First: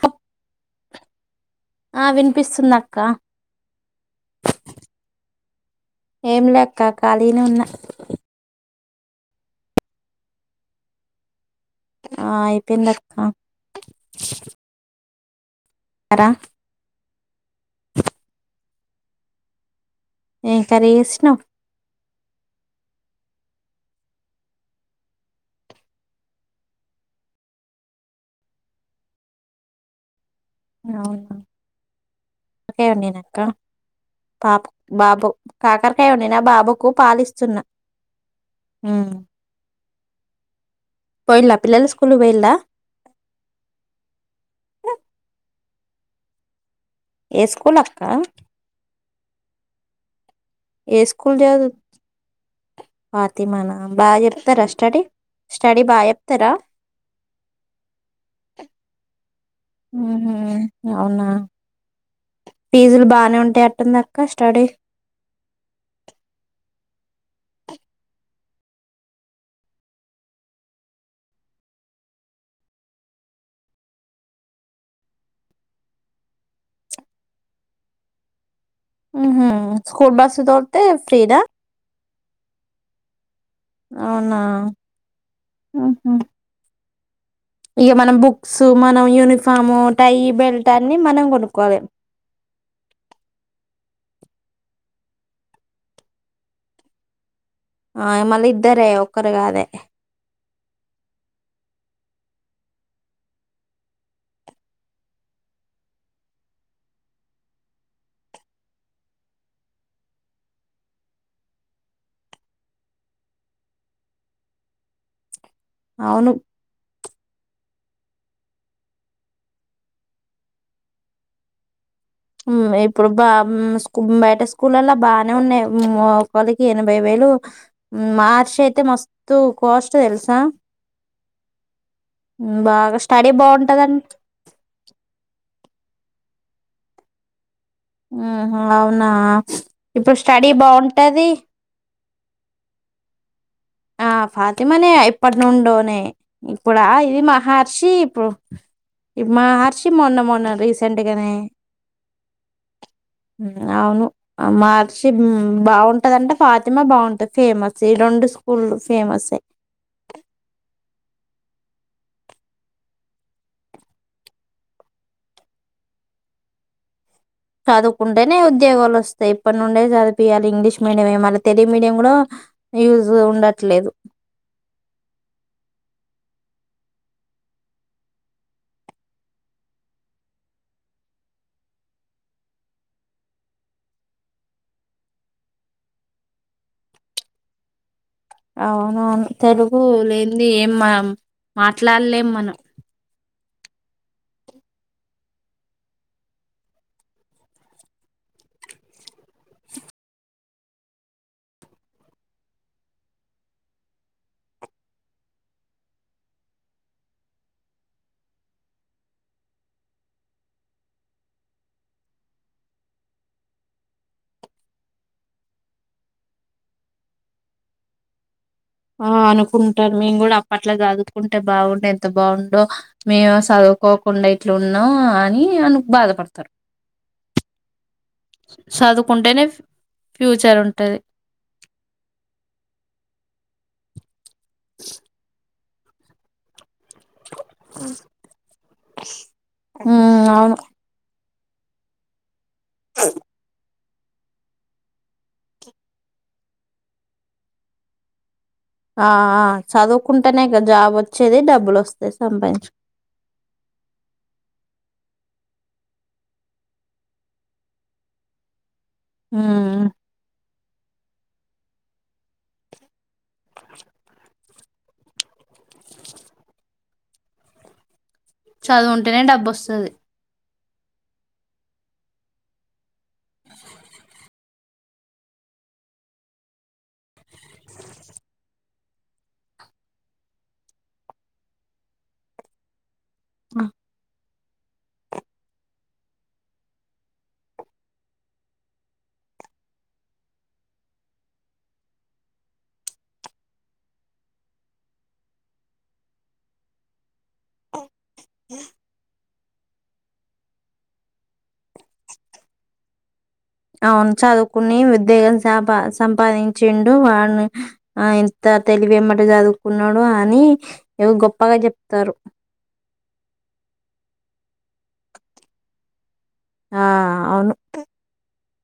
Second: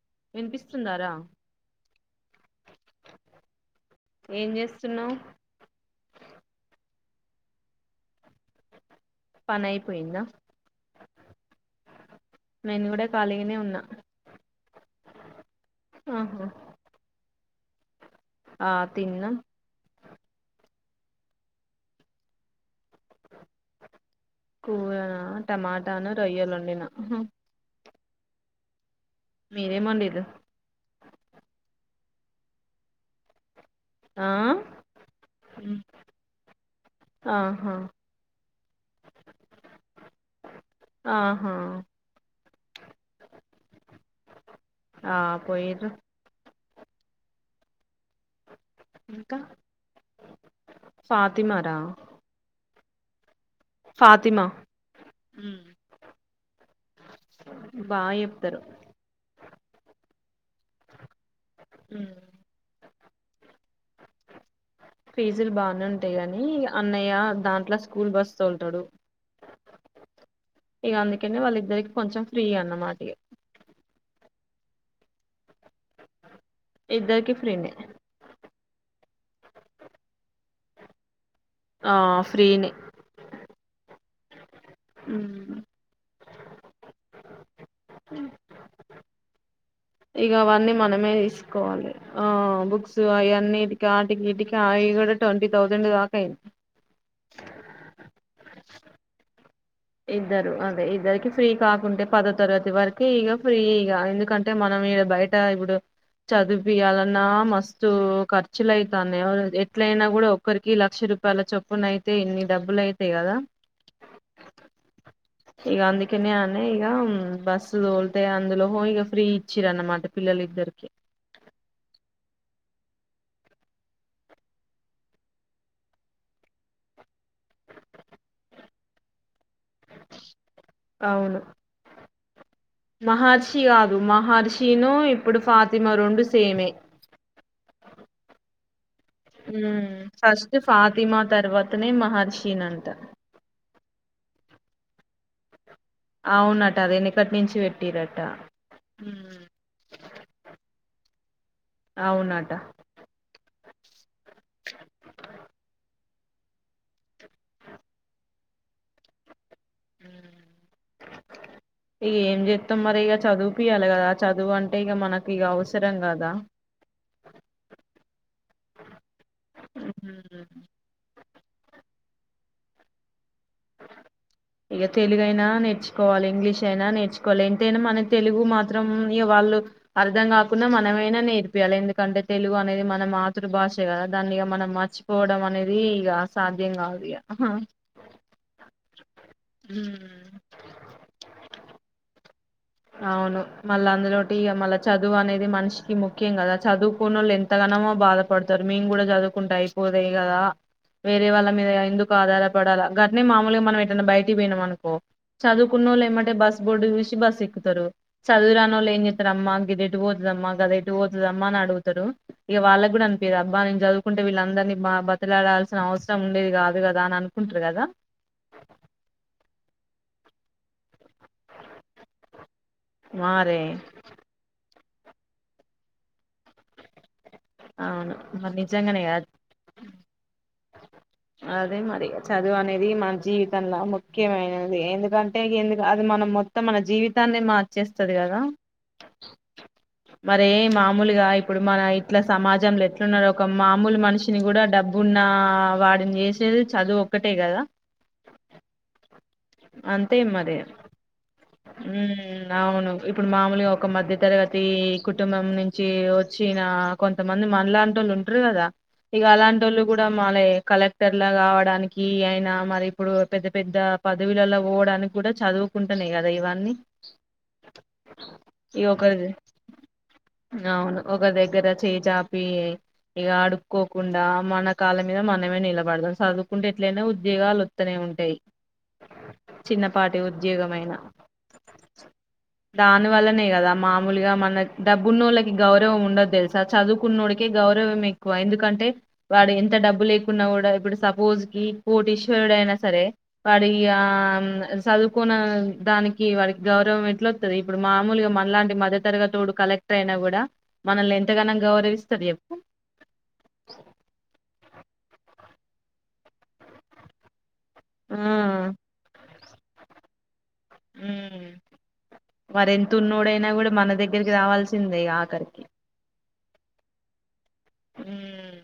హ వినిపిస్తుందారా ఆ వినిపిస్తుంది అక్క ఏం జేస్తున్నావు ఏం లె అక్క ఖాళీనె ఉన్నా పనయిపోయింద ఆ అయిపోయిందక్క ఆహ ఆ తిన్న ఎమ్ కర్రీ చేసినవ్ కూరనా టమాటాను రొయ్యలొండిన మీరేమ్ వండిండు అవును ఓకే అండి నేనింక ఆ పాప్ బాబు ఉమ్, కాకరకాయ వండినా బాబుకు పాలిస్తున్న ఆహా ఆహా పోయిలా పిల్లలు స్కూల్ పోయిల్లా న ఏ స్కూల్ అక్క ఇంక ఏ స్కూల్ ఫాతిమరా తి మనా బాగా చెప్తరా స్టడీ స్టడీ బాగా చెప్తరా బాగా చెప్తారు ఊహు అవునా ఉమ్. ఫీజులు బానె ఉంటయి అట్టుంది అక్క స్టడీ అన్నయ దాంట్లో స్కూల్ బస్ తోల్తాడు ఇక అందుకెని వాళ్ళిద్దరికి కొంచెం ఫ్రీ అన్నమాట ఇద్దకి ఫ్రీ నె ఊహుమ్ స్కూల్ బస్సు దోడ్తే ఫ్రీద ఆ ఫ్రీ నె అవునా మ్ ఉహు ఇగ మనం బుక్స్ మనవి యూని ఇగ అవన్నీ మనమే కొనుక్కోవాలి తీసుకోవాలి ఆ బుక్స్ అవన్నీ కీటికియి కూడా కూడా ట్వంటీ తౌసండ్ ఇకా ఆ ఇ మళ ఇద్దరే ఒక్కరి గ అదే ఇద్దరు అదే ఇద్దరికి ఫ్రీ కాకుంటే పదో తరగతి వరకు ఇగ ఫ్రీ ఇ ఎందుకంటే మనం ఇగ బయట ఇప్పుడు చదివు పయాలన్నా మస్తు ఖర్చులు అవుతాన్నాయి ఎట్లయినా కూడా ఒక్కరికి లక్ష రూపాయల చొప్పున అయితే ఇన్ని డబ్బులు అయితాయి కదా ఇగ అందుకనే అవును అనే ఈ బస్సు తోలితే అందులో ఇగ ఫ్రీ ఇచ్చిరన్నమాట పిల్లలి ఇద్దరికి ఇప్పుడు బా బయట స్కూల్ల్లా బానే ఉన్నాయి ఒకరికి ఎనభై వేలు మార్చి అయితే మ తూ కాస్ట్ తెలుస అవును మహర్షి కాదు మహర్షిను ఇప్పుడు ఫాతిమ రెండు సేమే ఊహు ఫస్ట్ ఫాతిమా బాగుంటది తర్వాతనే మహర్షినింట ఆ ఫాతిమనే ఇప్పటి నుండో నే అవునట ఇప్పుడా అది ఇది వెనకటి నుంచి మహర్షి పెట్టిరట ఇప్పుడు ఉమ్, మహర్షి మొన్న మొన్న రీసెంట్ గానే అవునట అవును మార్చి ఉం బావున్ టదంటే ఫాతిమా బావుంటది ఫేమస్ ఈ రెండు ఫుల్లు ఫేమస్సే ఇగ ఏం చేత్తం మరి ఇక చదువుపియ్యాలి కదా చదువు అంటే ఇగ మనకిగ అవసరం కదా చదువుకుంటేనే ఉద్యోగాలు వస్తాయి ఇప్పటి నుండే ఉమ్. చదివిపియ్యాలి ఇంగ్లీష్ మీడియం ఏ మల్ల తెలుగు మీడియం కూడా యూజ్ ఉండట్లేదు ఇగ తెలుగైనా నేర్చుకోవాలి ఇంగ్లీష్ అయినా నేర్చుకోవాలి ఎంతైనా మన తెలుగు మాత్రం ఇక వాళ్ళు అర్థం కాకున్నా మనమైనా నేర్పియ్యాలి ఎందుకంటే తెలుగు అనేది మన మాతృభాష కదా దాన్నిగ మనం మర్చిపోవడం అనేది ఇగ సాధ్యం కాదిగ అవును అను తెలుగు లేనిది ఏం మనం మాట్లాడలేం మనం అవును మళ్ళా అందులోటి మళ్ళా చదువు అనేది మనిషికి ముఖ్యం కదా చదువుకున్నోళ్ళు ఎంతగానమో బాధపడతారు మేము కూడా చదువుకుంటూ అయిపోతయి కదా వేరే వాళ్ళ మీద ఎందుకు ఆధారపడాల గట్నే మామూలుగా మనం బయటకి పోయినాం అనుకో చదువుకున్నోళ్ళు ఏమ్మటే బస్సు బోర్డు చూసి బస్సె కుతరు చదువురానోళు ఏం చేత్తారు అమ్మా గది ఎటు పోతుదమ్మా గదెటు పోతుదమ్మా అని అడుగుతారు ఇగ వాళ్ళకి కూడా అనిపియ్యది అబ్బా నేను చదువుకుంటే వీళ్ళందరినీ బా బతిలాడాల్సిన అవసరం ఉండేది కాదు కదా అని అనుకుంటారు కదా ఆ అనుకుంటారు మేం కూడా అప్పట్లో కాదు ఉంటే బావుండే ఎంత బావుండో మేము మారే చదువుకోకుండా ఇట్లున్ న్నూ అని అనుకు బాధపడతారు అవును మరి నిజంగానే కదా చదువుకుంటేనే ఫ్యూచరున్ టది అదే మరి చదువు అనేది మన జీవితంల ము ఖ్యమైనది ఎందుకంటే గి ఎందు రాదు మనం మొత్తం మన జీవితాన్నే మార్చేస్తది కదా ఉమ్ మరే అవును మామూలుగా ఇప్ ఇప్పుడు మన ఇట్లా సమాజంలో ఎట్లున్నారు ఒకమ్మా మామూలు మనిషిని కూడా డబ్బు ఉన్న వాన్ న్ని చేసేది చదువు ఒక్కటే కదా ఆ అ చదువుకుంటేనే కదా జాబ్ వచ్చేది డబ్బులు ఉ వస్తాయి సంపాదించు అవును ఇప్పుడు మామూలుగా ఒక మధ్య తరగతి కుటుంబం నుంచి వచ్చిన కొంతమంది మనలాంటోళ్లు ఉంటారు కదా ఈగ అలాంటోళ్ళు ఉమ్ కూడా మాలే కలెక్టర్ లా కావడానికి అయినా మరి ఇప్పుడు పెద్ద పెద్ద పదవులల్ల పోవడానికి కూడా చదువుకుంటునే కదా దా యివన్ని చదువు ఉంటేనే డబ్బు వస్తది అవును ఒక దగ్గర చేచాపి ఇక అడుక్కోకుండా మన కాల్ల మీద మనమే నిలబడదాం చదువుకుంటే ఎట్లయినా ఉద్యోగాలు వత్తనే ఉంటాయి చిన్నపాటి ఉద్యోగమైన దాను వల్లనే కదా మామూలుగా మన్ నక్ డబ్బున్నోళ్ళకి గౌరవం ఉండదు తెలుసా చదువుకున్నోడికి గౌరవం ఎక్కువ ఎందుకంటే వాడు ఎంత డబ్బు లేకున్నా కూడా ఇప్పుడు సపోజ్ కి కోటిశ్వరుడు అయినా సరే వాడి యి ఆ చదువుకొన దానికి వాడికి గౌరవంమెట్లో తది ఇప్పుడు మామూలుగా మనలాంటి మద్య తరగా తోడు కలెక్టర్ అయినా కూడా మనల్ని ఎంతగానం గౌరవిస్తారు చెప్పు కొన్ని ఉద్యోగం సంపా సంపాదించిండు వాని ఆ ఎంత తెలివేమ్మటీ చదు కున్నడు అని ఎవో గొప్పగా చెప్తారు తున్నోడైనా కూడా మన దగ్గరికి రావాల్సిందేగ ఆఖరికి ఆ అవును ఉమ్.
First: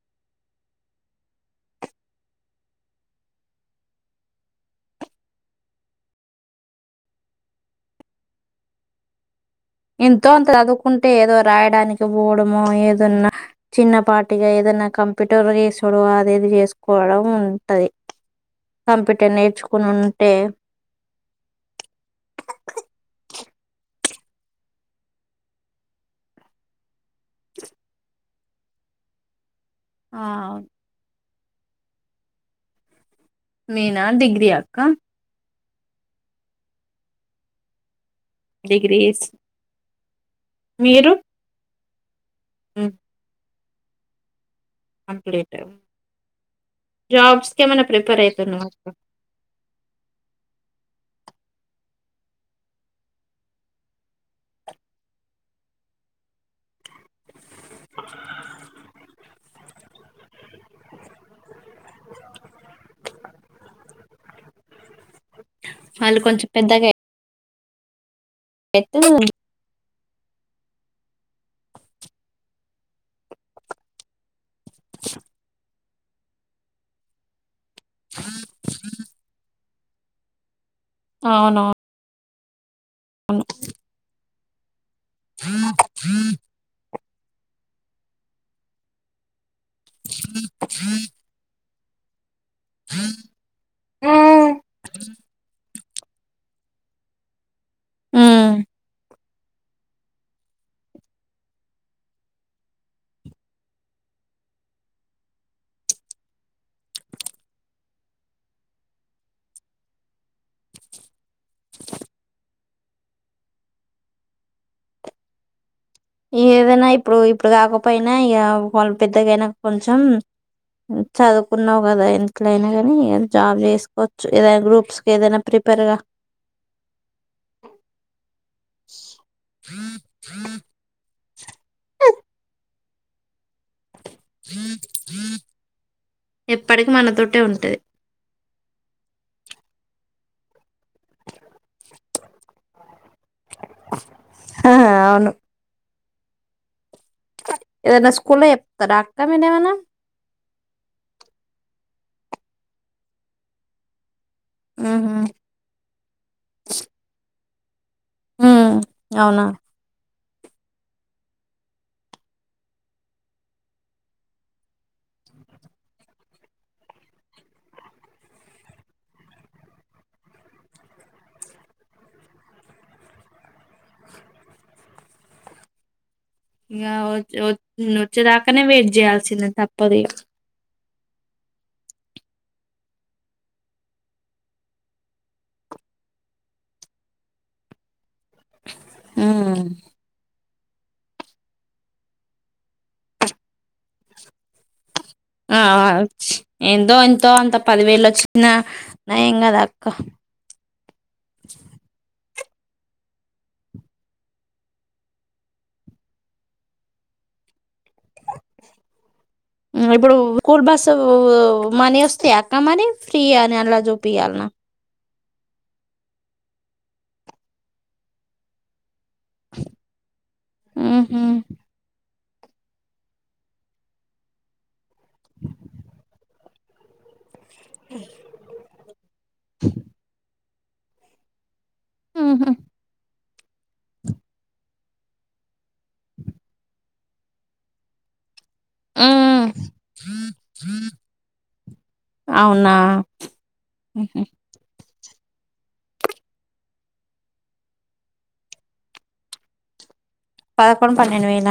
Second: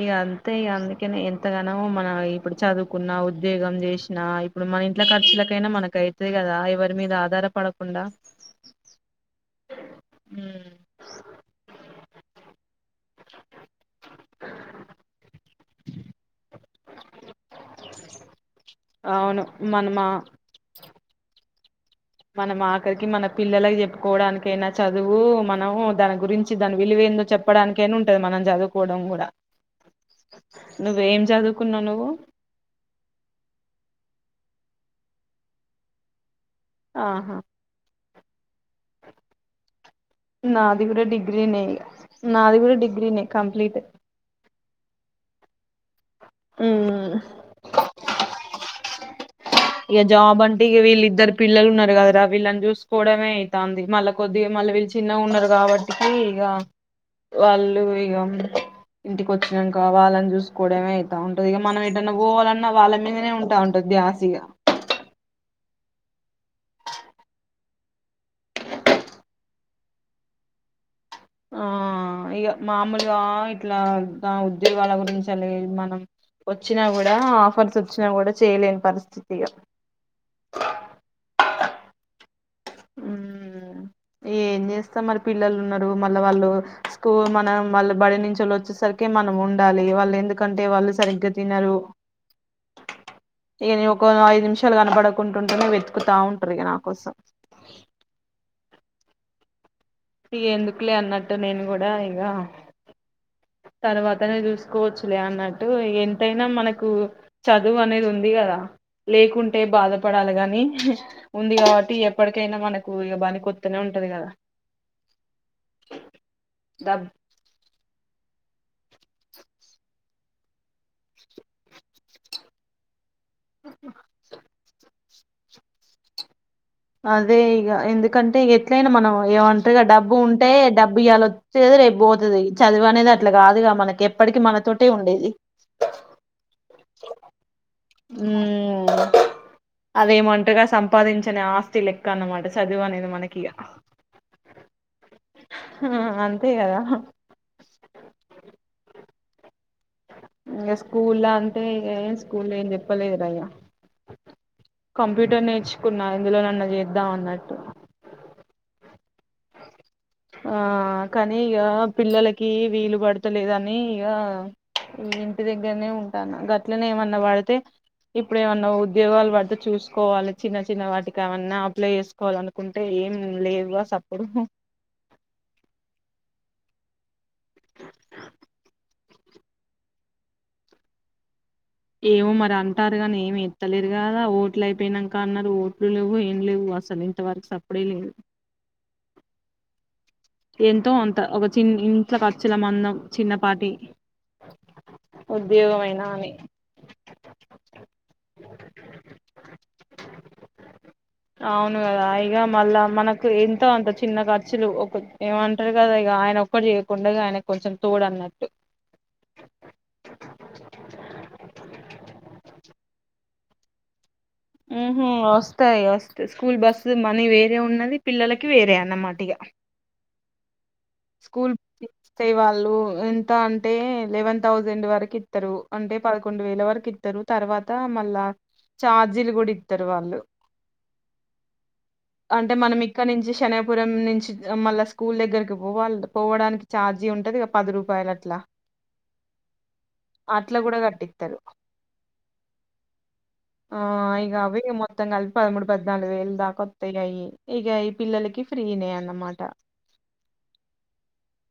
ఇగ అంతే ఇగ అందుకనే ఎంతగనమో మన ఇప్పుడు చదువుకున్నా ఉద్యోగం చేసినా ఇప్పుడు మన ఇంట్ల ఖర్చులకైనా మనకైతది కదా ఎవరి మీద ఆధారపడకుండా ఎంతో అంత చదువుకుంటే ఏదో రాయడానికి పోవడమొ ఏదోన్నా చిన్న పా టిగా ఏదైనా కంప్యూటర్ చేసుడు అది ఇది చేసుకోవడం ఉంటది కంప్యూటర్ అవును నేర్చుకుని మనమా ఉంటే మనం ఆఖరికి మన పిల్లలకి చెప్పుకోవడానికైనా చదువు మనం దాని గురించి దాని విలువేందో చెప్పడానికైనా ఉంటది మనం చదువుకోవడం కూడా ఆ నువ్వేం చదువ్ కున్నావ్ నువ్వు నేనా డిగ్రీ అక్క ఆహా డిగ్రీస్ నాది గూడ డిగ్రినే ఇగ నాది కూడా హ్మ్. డిగ్రీనే కంప్లీట్. ఇప్పుడే ఉమ్ జాబ్స్ కేమన్నా ప్రిపేర్ అయి ధను ఒక్కడు ఇక జాబ్ అంటే ఇక వీళ్ళ ఇద్దరు పిల్లలు ఉన్నారు కదరా వీళ్ళని చూసుకోవడమే, ఐతాంది మళ్ళా కొద్దిగా మళ్ళీ వీళ్ళు చిన్నగా ఉన్నారు. కాబట్టికి ఇగ వాళ్ళు ఇగ ఇంటికి వచ్చినాక వాళ్ళని చూసుకోవడమే ఐతా ఉంటది. ఇక మనం ఏటన్నా పోవాలన్నా వాళ్ళ మీదనే ఉంటా ఉంటంది ద్యాసిగా వాళ్ళు కొంచెం పెద్దగయ్ ఎత్తు ఆ ఇక మామూలుగా ఇట్లా ఉద ఉద్యోగాల గురించి లేదు. మనం వచ్చినా కూడా ఆఫర్స్ వచ్చినా కూడా చేయలేని పరిస్థితి ఇగ. అవునవును అవును ఎంజేస్ తమరి పిల్లలు ఉన్నరు మళ్ళ వాళ్ళు స్కూల్ మనం వాళ్ళు బడి నుంచి వచ్చేసరికి మనం ఉండాలి. వాళ్ళు ఎందుకంటే వాళ్ళు సరిగ్గా తినరు. ఇగ నేను ఒక ఐదు నిమిషాలు కనపడకుంటుంటేనే వెతుకుతా ఉంటారు ఇగ నా కోసం. హ్మ్. ఎందుకులే అన్నట్టు నేను కూడా ఇగ తర్వాతనే చూసుకోవచ్చులే అన్నట్టు ఇగ ఎంతైనా మనకు చదువు అనేది ఉంది కదా, లేకుంటే బాధపడాలి గానీ ఉంది. కాబట్టి ఎప్పటికైనా మనకు ఇగ బని కొత్తనే ఉంటది కదా. ఏదైనా డబ్బు ఇప్పుడు ఇప్పుడు కాకపో నా ఇక వాళ్ళ పెద్దగైనా కొంచెం చదువుకున్నావు కదా ఎట్లయినా కాని ఇ జాబ్ చేేసుకోవచ్చు ఏదైనా గ్రూప్స్ ఏదైనా ప్రిపేర్గా అదే ఇగ ఎందుకంటే ఇగ ఎట్లయినా మనం ఏంటరిగా డబ్బు ఉంటే, డబ్బు ఇయాలోచ్చేది రేపు పోతది. చదువు అనేది అట్లా కాదుగా మనకి ఏప్ [unintelligible] ఎప్పటికి మనతోటే ఉంటది. ఊమ్ అదేమంటగా సంపాదించని ఆస్తి లెక్క అనమాట చదువు అనేది మ మనకిగా ఆ! హ్ హ అంతే కదా. ఏదనా స్కూల్లో చెప్తారా, అక్క మీర ఏమైన్నా. ఇంక స్కూల్ అంటే, ఇక స్కూల్ ఏం చెప్పలేదుయ్యా. హుహు. కంప్యూటర్ నేర్చుకున్నా, ఇందులో నన్ను చేద్దాం అన్నట్టు. ఉ అవునా ఆ కానీ ఇక పిల్లలకి వీలు పడతలేదని ఇక ఇంటి దగ్గరనే ఉంటాను. గట్లనే ఏమన్నా పడితే ఇప్పుడు ఏమన్నా ఉద్యోగాలు పడితే చూసుకోవాలి. చిన్న చిన్న వాటికి ఏమన్నా అప్లై చేసుకోవాల అనుకుంటే ఏం లేదు సప్పుడు ఇక వచ్చేదాకానే వెయిట్ చేయాల్సిందే తప్పదు. ఏమో మరి అంటారు. కానీ ఏమి ఎత్తలేరు కదా ఓట్లు అయిపోయినాక అన్నారు ఓట్లు లేవు ఏం లేవు. అసలు ఇంతవరకు సప్పుడే లేదు. ఆ ఎంతో అంత ఒక చిన్న ఇంట్లో ఖచ్చల మందం చిన్నపాటి ఆ ఉద్యోగమైనా అని ఏందో ఎంతో అంత పదివేలు వచ్చిన నయం కదా అక్క. అవునుదాయి ఇ మళ్ళా మనకు ఎంతో అంత చిన్న ఖర్చులు ఏమంటారు కదా. ఇక ఆయన ఒక్క చేయకుండా ఆయన కొంచెం తోడు అన్నట్టు ఇప్పుడు స్కూల్ బస్సు మనీ వస్తాయ అక్క మరీ ఫ్రీయా అని అలా చూపియాల ఉ హు వస్తాయి వస్తాయి స్కూల్ బస్సు మనీ వేరే ఉన్నది పిల్లలకి వేరే అన్నమాట టిగా ఉహు స్కూల్ వచ్చే వాళ్ళు ఎంత అంటే ఎలెవెన్ థౌసండ్ వరకు త్తరు అంటే పదకొండు వేల వర త్తరు తర్వాత మళ్ళా చార్జీలు కూడా ఇత్తరు వాళ్ళు ఉహు అంటే మనం ఇక్కడి నుంచి శనగపురం నుంచి మళ్ళా స్కూల్ దగ్గరికి పోవాల పోవడానికి ఛార్జీ ఉంటది ఇగా పది రూపాయలు అట్లా ఉ అట్ల కూడా కట్టిత్తరు అవునా ఆ ఉహు ఇగా అవ్వి మో మొత్తం కలిపి పదమూడు పద్నాలుగు వేలు దాక అత్తయి నాయి ఇక ఈ పిల్లలకి ఫ్రీనే అన్నమాట పదకొండు పన్నెండు వేల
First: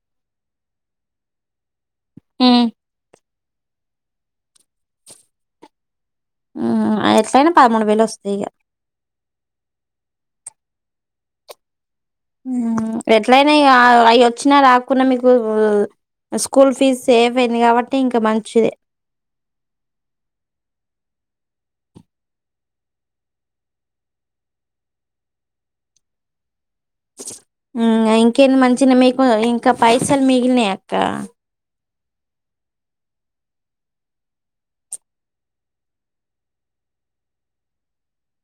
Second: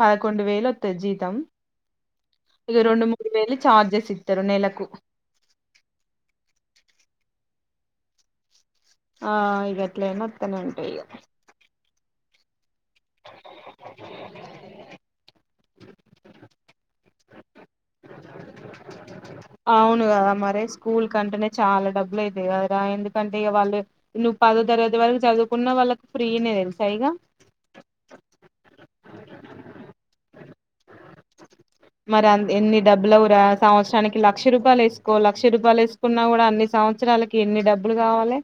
పదకొండు వేలు వత్తది జీతం ఇగా రెండు మూ వేల చార్జెస్ ఇత్తరు నెలకు ఆ ఎట్లయినా పదమూడు వేలు వస్తాయి ఇగా ఆ ఇగా ఎట్లయినా అత్తనే ఉంటాయి ఇగా ఉ ఎట్లయినా అవి వచ్చినా రాకుండా మీకు స్కూల్ ఫీజ్ సేఫ్ అయింది కాబట్టి ఇంకా మంచిది అవును కదా మరి స్కూల్ కంటేనే చాలా డబ్బులు అయితాయి కదరా ఎందుకంటే ఇక వాళ్ళు నువ్వు పదో తరగతి వరకు చదువుకున్న వాళ్ళకి ఫ్రీనే తెలుసు ఇగా ఉమ్ ఇంకేంది మంచినే మీకు ఇంకా పైసలు మిగిలినయి అక్క మరి అ ఎన్ని డబ్బులు అవ్వు రా సంవత్సరానికి లక్ష రూపాయలు వేసుకోి లక్ష రూపాయలు వేసుకున్నా కూడా అన్ని సంవత్సరాలకి ఎన్ని డబ్బులు కావాలే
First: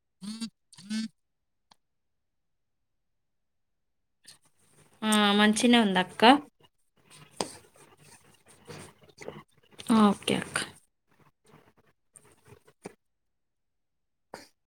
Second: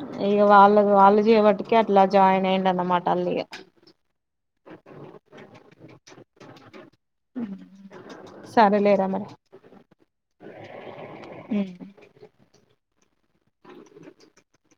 అ ఇగా వాళ్ళది వాళ్లు చేయవట్టి అట్లా జాయిన్ అయ్యిండు అన్నమాట అళ్ల ఇగా ఆ మంచిినే ఉంది అక్క సరేలేరా మరి ఆ ఓకే అక్క ఉ